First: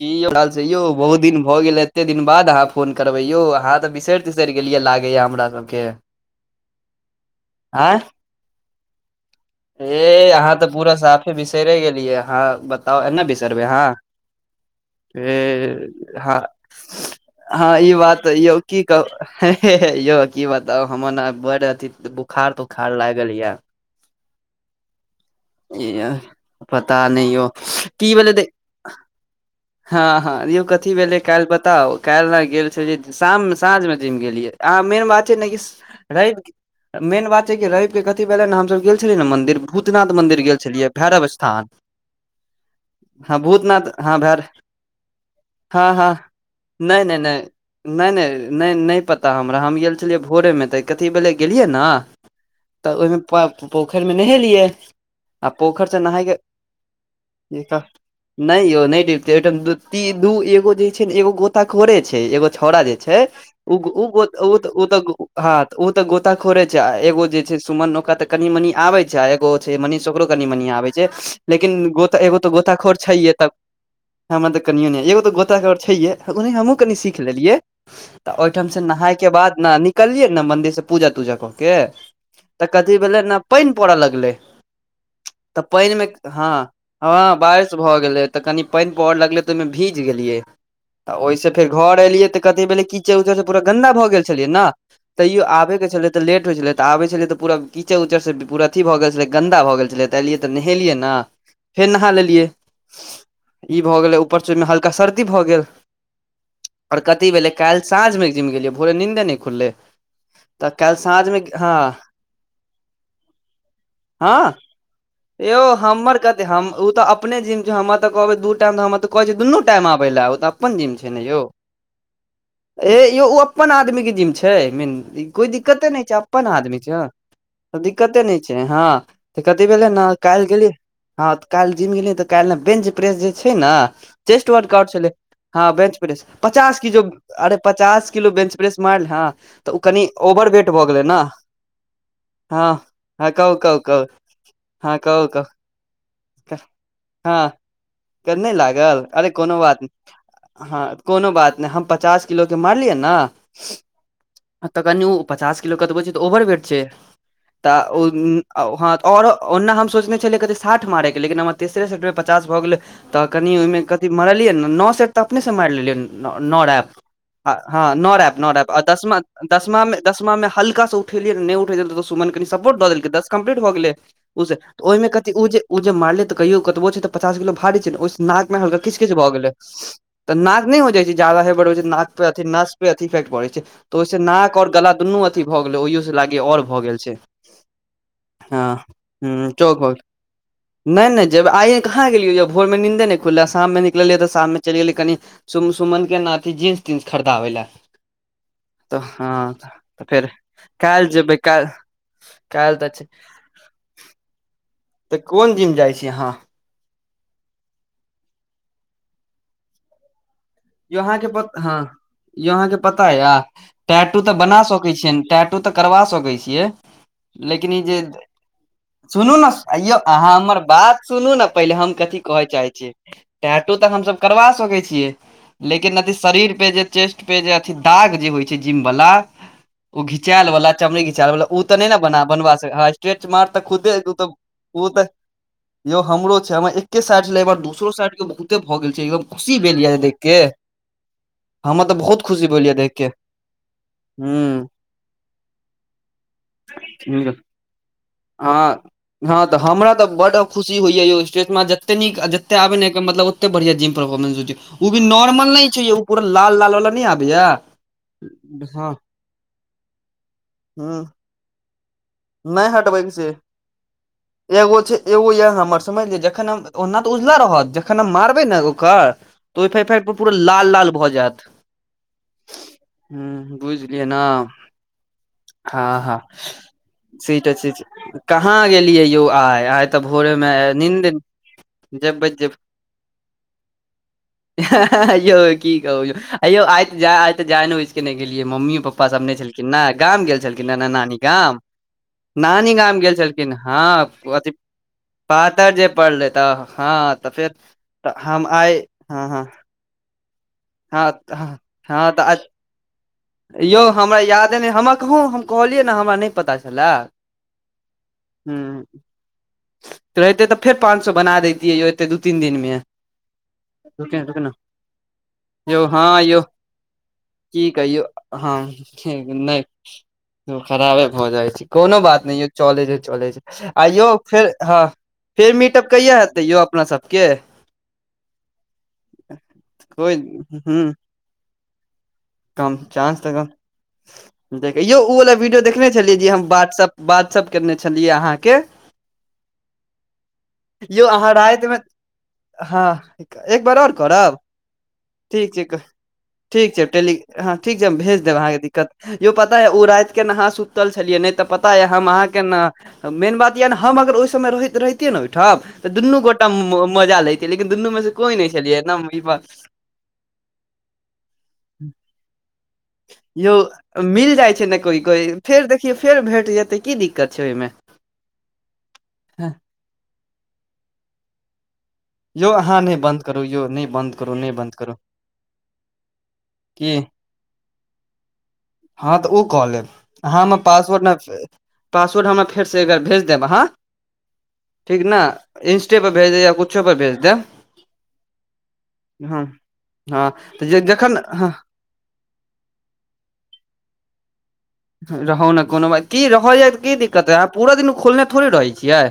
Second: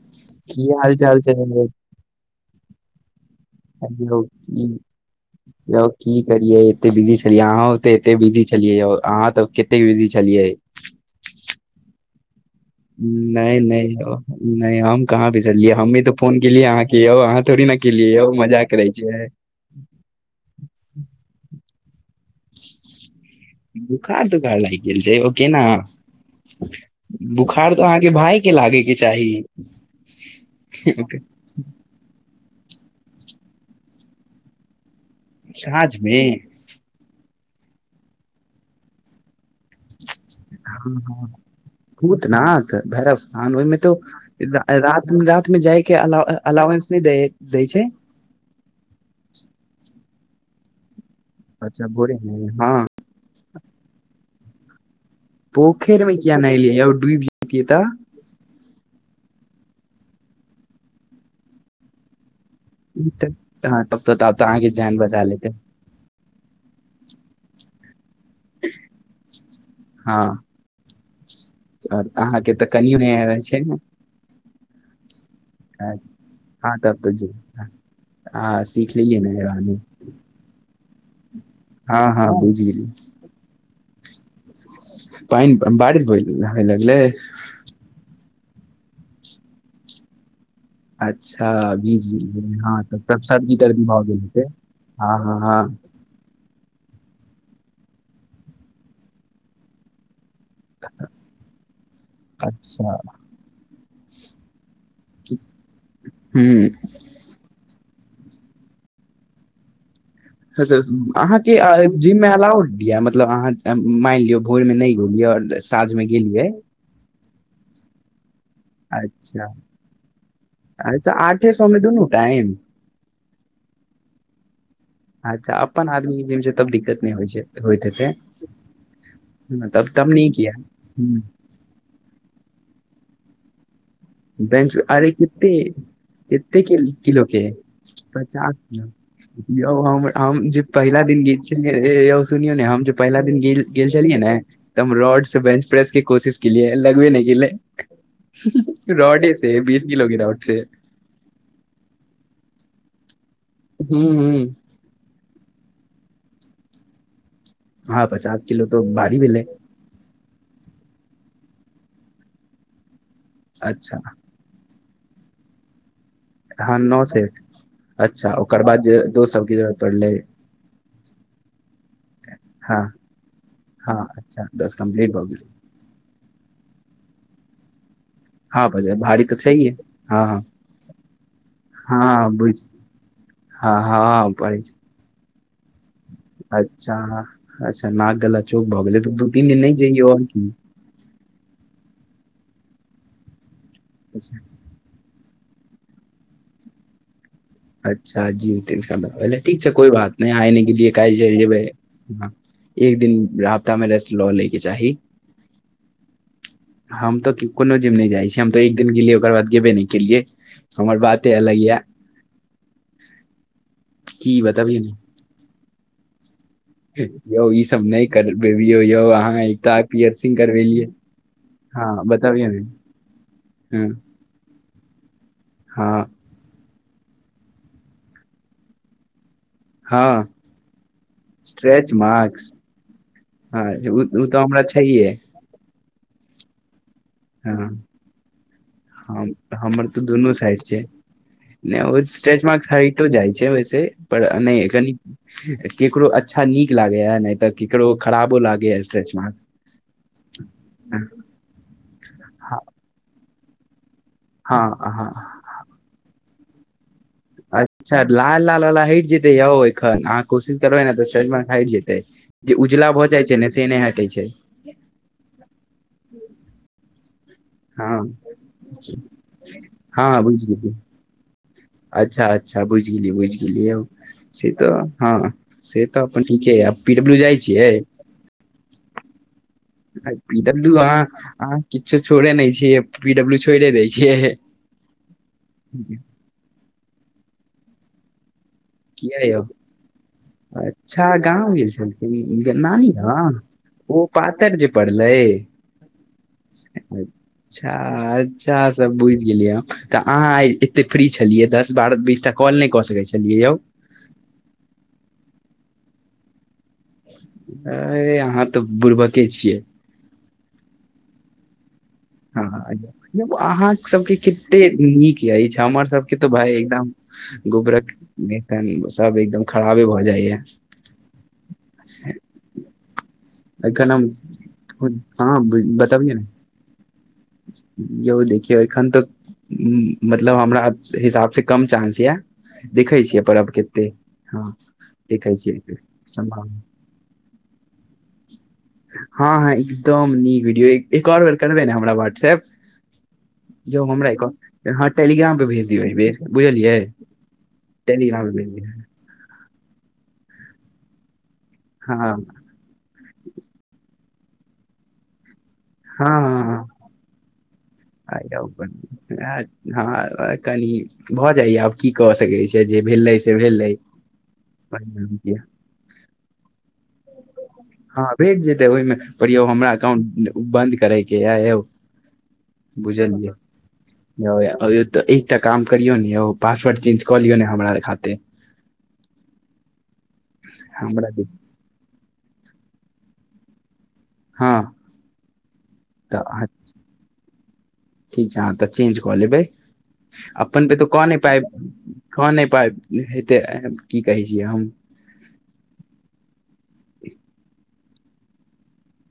कि हाल छै की यौ चाल बहुत छै दिन भए गेल एते दिन बाद अहाँ फोन करबै यौ अहाँ तऽ बिसरि तिसरि गेलियै [unintelligible] लागैया हमरा सबके यौ की करिये एते बिजी छलिये अह ते एते बिजी छलियै यौ अहाँ तऽ कतेक बिजी हे छलियै अहाँ तऽ पूरा साफे बिसेरे गेलियै अहाँ ब नहि नहि यौ नहि हम कहाँ भसरलियै ए हमही तऽ फोन हँ केलियै अहाँकेँ यौ अहाँ थोड़ी हँ ने ई केलियै बात यौ मजाक की करै कहूँ छियै [unintelligible] हे हेे यौ की बताउ हमर ने बड़ अथी बुखार तुखार लागल ये बुखार तुखार लाइग गेल छै ओ केना पता नहि यौ बुखार तऽ अहाँके की भेलै भाय त के लागै के चाहि हँ हँ रियल कथी भेलै काल्हि बताउ काल्हि गेल छलियै शाममे साँझमे जिम गेलियै अहाँ मेन बात छै ने कि साँझ मे रेव मेन बात छै कि रेव के कथी भेले ने हमसब गेल छलियै ने मन्दिर भूतनाथ मन्दिर गेल छलियै हँ भैरव हँ स्थान भूतनाथ भैरव हँ स्थान ओहिमे भूतनाथ तो हँ रा- रात मे जाय हँ के हँ अलावेंस नहि दै छै नय नय पता हमरा हम गेल छलियै भोरेमे तऽ कथी भेले गेलियै ने अच्छा भोरे मे हँ तऽ पोखैर मे नहेलियै आ पोखैर स पोखरि मे किया नहेलियै यौ डूबि जैतियै नहायके कह तऽ नय यौ नय डुबतै ओहिठाम दू एगो जे छै ने एगो गोताखोड़े छै एगो छौड़ो जे ओ हँ तब तऽ तब तऽ अहाँके जान बचा लेतै त गोताखोड़े छै एगो सुमन न ओका तऽ कनी मनी आबै छै आ एगो छै मनीष हँ ओकरो कनि मनी आबै छै लेकिन आओर गोता एगो ते अहाँके तऽ गोताखोर कनियो नहि छै ये आबै त ने हमर त कनियो ने एगो गो ह हँ तब तऽ हँ सीख लेलियै ने हेबानी [unintelligible] नीकलियै ने मंन्दिर से पूजा तूजा कऽ के हँ हँ बुझि तऽ कथी गेलियै भेलै ने पानि पड़ऽ लगलै तऽ पानि बारिश मे होय हँ होय लगलै ह बारि [unintelligible] भऽ गेलै तऽ कनि पानि प लगलै तऽ ओहिमे भीज गेलियै तऽ ओहिस अच्छा फेर घर भीज एलियै तऽ गेलियै कथी हँ भेले तब तब कीचर उचड़ से सर्दी पूरा तर्दी गन्दा भऽ गेल हेतै छलियै ने हँ हँ तैयो हँ आबे के छलिये लेट होय छलै तऽ आबै छलियै तऽ पुरा कीचड़ उचड़ से पूरा अथी भऽ गेल छलै गन्दा भऽ गेल छलै त एलियैय त नहेलियैय ना फेर नहा लेलियैय अच्छा इ भ गेलै उपर से ओय मे हल्का सर्दी भऽ गेल हूँ आउर कथि भेलै काल्हि साँझमे जिम गेलियै भोरे नीन्दे नहि खुललै तऽ काल्हि साँझमे अहाँके हँ जिम मे अलाउड यऽ मतलब अहाँ मानि लियौ हँ भोर मे नहि गेलिये यै आर यौ साँझ मे हमर गेलियै कते हम ओ त [inaudible] अपने जिम हमरा [inaudible] तऽ कहबै दू कहै अच्छा दुनु टाइम आबै ले ओ त अपन जिम छै अच्छा ने यौ आठे सए मे दुनू टाइम ह यौ ओ अप्पन आदमी के जिम छै कोइ अच्छा दिक्कते अपन नय छै आदमी के जिम अपन तब आदमी छै दिक्कत नहि होइ होइत हेतै दिक्कते नय छै हँ कथी तब भेलै ने तब नीक काल्हि य गेलियै हँ तऽ काल्हि जिम गेलियै तऽ काल्हि ने बेंच प्रेस जे छै ने चेस्ट बेंच वर्कआउट छलै अरे कते हँ बेंच प्रेस कते के पचास क जो किलो के अरे पचास किलो बेंच प्रेस मारल हँ तऽ यौ ओ कनि हम हम ओवर जे वेट भऽ पहिला गेलै ने दिन गेल छलियै यौ सुनियौ ने हँ हम जे पहिला हँ दिन कहू गेल कहू कहू छलियै ने त हम हँ रोड कहू से कहू बंच प्रेस के कोशिश केलियै लगबे नहि केलै त नहि लागल अरे कोनो बात बीस किलो के रॉड से कोनो बात नहि हम पचास किलोके मारलियै ने हू हू कनि ओ पचास किलो कतबो छै तऽ ओवर वेट छै हँ तऽ पचास किलो तो भारी हँऽओर भेलै ओना हम सोचने छल कतै साठ मारैके लेकिन हमर तेसरे सेट मे पचास भऽ गेलै तऽ कनि ओहिमे अच्छा कथि मरलियै नओ सेट अपनेसँ मारि लेलियैन नौ हँ रैप नओ सेट हँ नौ अच्छा रैप नौ ओकर रैप आ बाद जे दशमा दोस्त सबके जरूरत पड़लै दशमामे हल्काँ उठेलिय नहि उठऽ सुमन कनी सपोर्ट हँ द देलकै दस कम्प्लीट भ गेलै हँ अच्छा दस ओहिमे कम्प्लीट भऽ कथि गेल जे ओ जे मारलिये तऽ कहियो कतबो छै तऽ पचास किलो भारी छै ने ओहि नाक मे हँ हलका बज किच किच भारी भऽ तऽ गेलै छैहे हँ तऽ नाक नय हो जाइ छै जदा होय बढ़ छै हँ नाके हँ बुझ न पे अथ इ फेक्ट पड़ै छै हँ ओसे हँ पढ़ै नाक और गला दुनू अच्छा अथी भऽ गेलै ओहियो से लागैये आओर भऽ अच्छा गेल छै अच्छा नाक गला हँ चौक भऽ गेलै तऽ दू तीन हूंम्म दिन नहि चौखर जइयौ आओर की नै नै जेबै आइये कहाँ गेलियै यौ भोरमे नीन्दे नहि खुललै आ शाममे निकलियै तऽ अच्छा शाममे चलि गेलियै कनी सुम सुमनके न अथी जीन्स तीन्स खरिदाबै लै अच्छा जीन्स तीन्स खरीदाबै ठीक छै कोइ तऽ बात फेर नहि आइ नै गेलियै काल्हि चलि जेबै काल्हि तऽ एक छै दिन हफ्ता मे रेस्ट लऽ लैके चाही तऽ कोन जिम जाइ छी अहाँ हम तऽ कोनो जिम नहि जाइ छी हम तऽ एक दिन गेलियै ओकर बाद गेबे नहि केलियै हमर यौ अहाँ के बाते पत अलग य हंँ यौ अहाँ के पता ये टैटू तऽ की बना बतबिय सकै छियै ने टैट ओ तऽ करबा सकै छियै यौ लेकिन ई सब जे नहि करबेबियौ यौ सुनू अहाँ ने एकटा आइयौ अहाँ पियरसिंग हमर करबेलियै बात सुनू न पहिले हँ हम कथी कहै बतबियौ ने चाहै छी टैंटु हँ तऽ हमसब करबा सकै छियै लेकिन हँ अथी शरीर पे जे चेस्ट पे जे अथी दाग जे होइ छै जिम बाला ओ हँ घिचायल वला चमड़ी घिचायल बला ओ तऽ नहि स्ट्रेच ने बना मार्क्स बनबा सकै हँ स्ट्रेच मार्क हँ तऽ खुदे ओ उ तऽ हमरा ओ तऽ [inaudible] यौ हमरो छै हमरा एके साइड नै हँ केवल दोसरो साइड के बहुते भए गेल छै एकदम हम खुशी भेल हमर ये ने तऽ देख दुनू के साइड [inaudible] नहि हमर ओ तऽ बहुत स्ट्रेच खुशी मार्क भेल ये देख हइटो के जाइ छै वैसे पर नहि हूँ कनी ककरो अच् अच्छा नीक लागे ये नहि तऽ केकरो खराबो लागैये हँ स्ट्रेच मार्क हँ तऽ हमरा तऽ बड्ड खुशी होइये यौ स्टेच मार्क जते नीक जते आबे ने ओइके मतलब ओते बढ़ियाँ जिम तऽ मिल जैतै हो ओ भी हँ नॉर्मल नहि छै यौ ओ पूरा लाल लाल वाला नहि आबै अच्छा लाल लालवला हटि जेतै यौ एखन अहाँ कोशिश करबै ने ह तऽ स्ट्रेच मार्क हटि जेतै जे नहि उजला हटबै भऽ जाइत छै ने से नहि हटै छै एगो छै एगो ये हमर समझलिये जखन हम ओना तऽ उजला रहत हँ जखन हम मारबै नै एगो कऽ तऽ ओ फेर फेर हँ पूरा बुझि लाल गेलियै लाल भऽ जैत अच्छा अच्छा बूझि गेलियै बूझि गेलियै बुझलियै ने से तऽ हँ से हँ तऽ हँ अपन ठीके ये आब पी डब्ल्यू से जाइ तऽ छियै छै कहाँ गेलियै यौ आइ आइ तऽ आइ भोरे पी मे डब्लू अहाँ नींद अहाँ किछो जबै छोड़े जेबै नहि छियै पी डब्लू छोइड़े दै छियै [unintelligible] यौ की कहु यौ अयौ आइ तऽ जाइन आइ तऽ जाइन बुझि कऽ नै गेलिए मम्मी किये यौ अच्छा नानी अहाँ गाँव गाम गेल छलि। ह्म नानी गाम गेल गाँव छलखिन हँ ओ अथी पातर जे पड़लै पातर जे पड़ले तऽ हँ तऽ फेर अच्छा तऽ हम अच्छा आइ सब बुझि हँ हँ गेलियै हम तऽ अहाँ आइ एते फ्री हँ छेलियै हँ दस बारह हँ बीस टा तऽ कॉल नहि कऽ सकै छेलियै यौ यौ हमरा यादे नहि हमरा कहूँ हम कहलियै ने हमरा नहि पता छले अइ अहाँ तऽ बुड़बके छियै तऽ रहितै तऽ फेर पाँच सौ बना दैतियै यौ दू तीन दिन हँ मे यौ अहाँ सबके रुक रुक ने केते नीक अछि हमर यौ सबके हँ तऽ यौ भाय एकदम की गोबरक कहियौ हँ नहि जाइया खराबे भऽ जाइ छै कोनो बात नहि यौ चले छै चले छै आ एखन यौ हम फेर हँ फेर मीटप बतबियौ कहिया ने हेतै यौ अपना सबके यौ देखियौ एखन तऽ कोइ मतलब हमरा ह हिसाब से कम चांस ये चांस तऽ कम देख यौ उ वाला देखै वीडियो छियै देखने छलियै जे हम सम्भावना व्हाट्सप व्हाट्सप केने छेलि अहाँके हँ हँ एकदम नीक वीडियो एक यौ एक और अहाँ बेर करबै ने रातिमे हमरा व्हाट्सएप्प हँ एक बार यौ आओर हमरा अऽ करब कऽ अहाँ टेलीग्राम पर ठीक भेज छै दियौ अइ बेर ठीक बुझलियै छै टेली हँ ठीक छै हम टेलीग्राम देब पर भेज अहाँके दियौ दिक्कत यौ पता या ओ राति के ने अहां सुतल छलियै नहि तऽ पता या हम हँ आहाँकेँ न मेन बात यएह ने हम अगर ओहि समय रहैत रहतियै ने ओहिठाम तऽ दुनू गोटा हँ मजा लैतियै लेकिन दुनू मे से कोइ नहि छलियै ने हँ कनी भऽ जाइए आब की कऽ सकैत छी यौ मिल जाइ छै ने कोइ कोइ फेर देखियौ फेर भेट जेतै की दिक्कत छै ओहिमे हँ भेज देबै ओहिमे पर यौ हमरा अकाउंट बन्द करय के या यौ यौ अहाँ नहि बन्द बुझलिये करू यौ नहि बन्द करू नहि बन्द करू [unintelligible] करियौ ने पासवर्ड की चेंज कऽ लियौ न हमरा खातिर हँ तऽ ओ कऽ लेब [inaudible] हाँ हम हमरा पासवर्ड दे पासवर्ड हमरा फेरसँ एकबर भेज देब अहाँ हँ ठीक ने इन्स्टा पर तऽ भेज दे अहाँ या कुछो पर भेज देब ठीक छै अह तऽ चेंज कऽ लेबै हँ हँ अपन पे जे तऽ कऽ जखन नहि पायब हँ क नहि पाब हेतै की कहै छियै हम रहू ने कोनो बात की रह जाय तऽ कि दिक्कत है अहाँ पूरा दिन खोलने थोड़े रहैत छियै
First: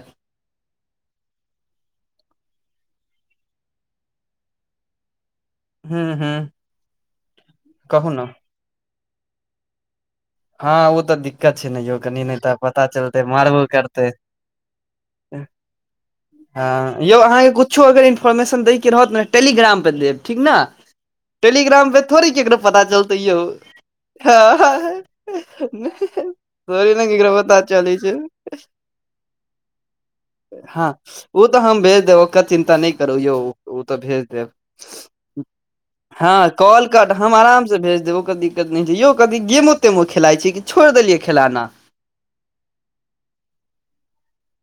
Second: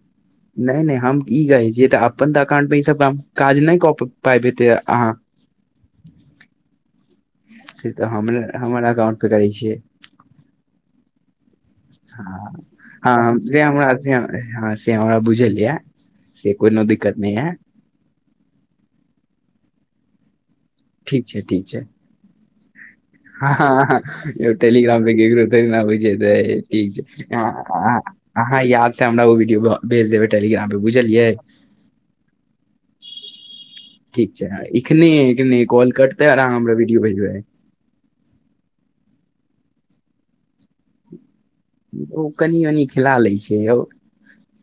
नहि नहि हम ई जाने छियै तऽ अपन तऽ अकाउंट मे ई सब काज नहि कऽ पाब हेते अहाँ हूँ हूँ [inaudible] से कहू तऽ ने हम हमर अकाउंट पे करै छियै हँ ओ तऽ दिक क्कत छै ने यौ कनि नहि हँ तऽ पता चलतै हँ से मारबो हमरा करतै से हँ से हमरा बुझल य से हँ कोनो दिक्कत यौ नहि अहाँकेँ है किछो अगर इन्फोर्मेशन दैके रहत ने टेलीग्राम पर देब ठीक न ठीक छै ठीक छै टेलीग्राम पे थोड़ी केकरो पता चलतै यौ हँ [inaudible] ह यौ ह टेलीग्राम [inaudible] पे केकरो थोड़े ने नै होइ छै तऽ ठीक थोड़ी ने छै केकरो अहाँ पता चलै अहाँ छै अहाँ याद से हमरा ओ वीडियो भेज देबै टेलीग्राम पे हँ बुझलियै ओ तऽ हम भेज देब चिन्ता नहि करू यौ ओ तऽ भेज ठीक छै देब एखने एखने कॉल [inaudible] कटतै आर हँ अहाँ हमरा कल वीडियो कट हम भेजबै अराम भेज देबौ ओइ कऽ दिक्कत नहि छै यौ की गेमो तेमो खेलाइ छै कि छोड़ि देलियै खेलाना ओ कनि मनि खिला लै छै य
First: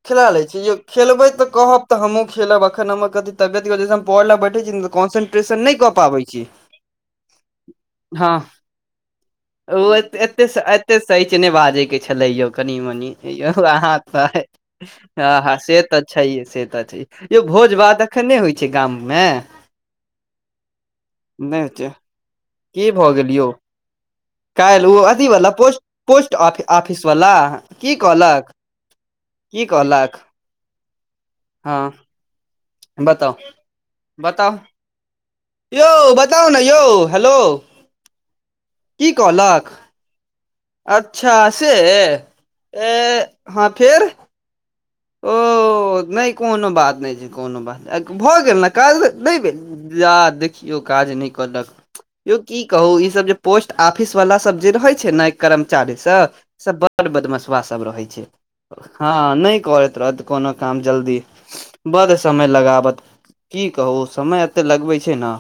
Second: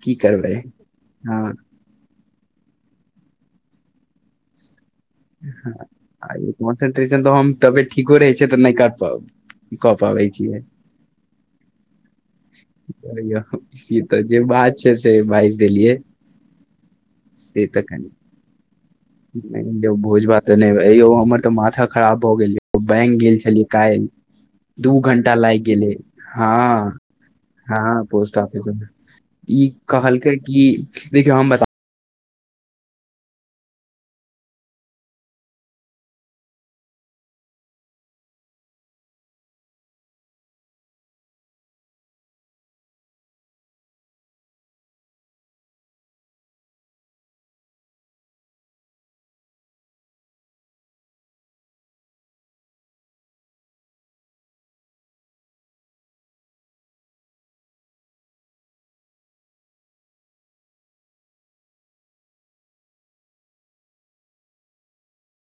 की खेला लै करबै छी यौ खेलबै हँ तऽ कहब तऽ हमहुँ खेलब अखन हम क तबियत पढ़लक बैठ छी कन्से ह कनसेंट्रेशन तऽ हम तब ठीको हँ रहै छै तऽ नहि कर पाव ओ एते एते सच नहि बाजै के छलै यौ कनि मनी यौ अहाँ ई तऽ जे बात छै से हँ हँ बाजि से देलियै तऽ छैा से तऽ छै यो से भोज तऽ भात कनि अखन नहि होइ छै छै गाम मे भोज भात तऽ नहि यौ हमर तऽ नहि होइ माथा छै खराब भऽ गेल की बैंक भऽ गेल यौ छलियै काइल काल्हि दू ओ अथी घण्टा वाला लागि पोस्ट गेल पोस्ट हँ ऑफिस वाला हँ की पोस्ट कहलक ऑफिसमे ई कहलक कि देखियौ हम बता हँ बताउ [inaudible] बताउ यौ बताउ ने यौ हेलो [inaudible] की कहलक अच्छा सँ अ हँ फेर ओ नहि कोनो बात नहि छै कोनो बात नहि भऽ गेल ने काइल नहि भेल जा देखियौ काज नहि कलक यौ की कहू ई सब जे पोस्ट आफिस वाला सब जे रहै छै ने कर्मचारी सब ई सब बड बदमशुआ सब रहै छै हँ नहि करैत रहत कोनो काम जल्दी बद समय लगाबत की कहू समय एते लगबै छै न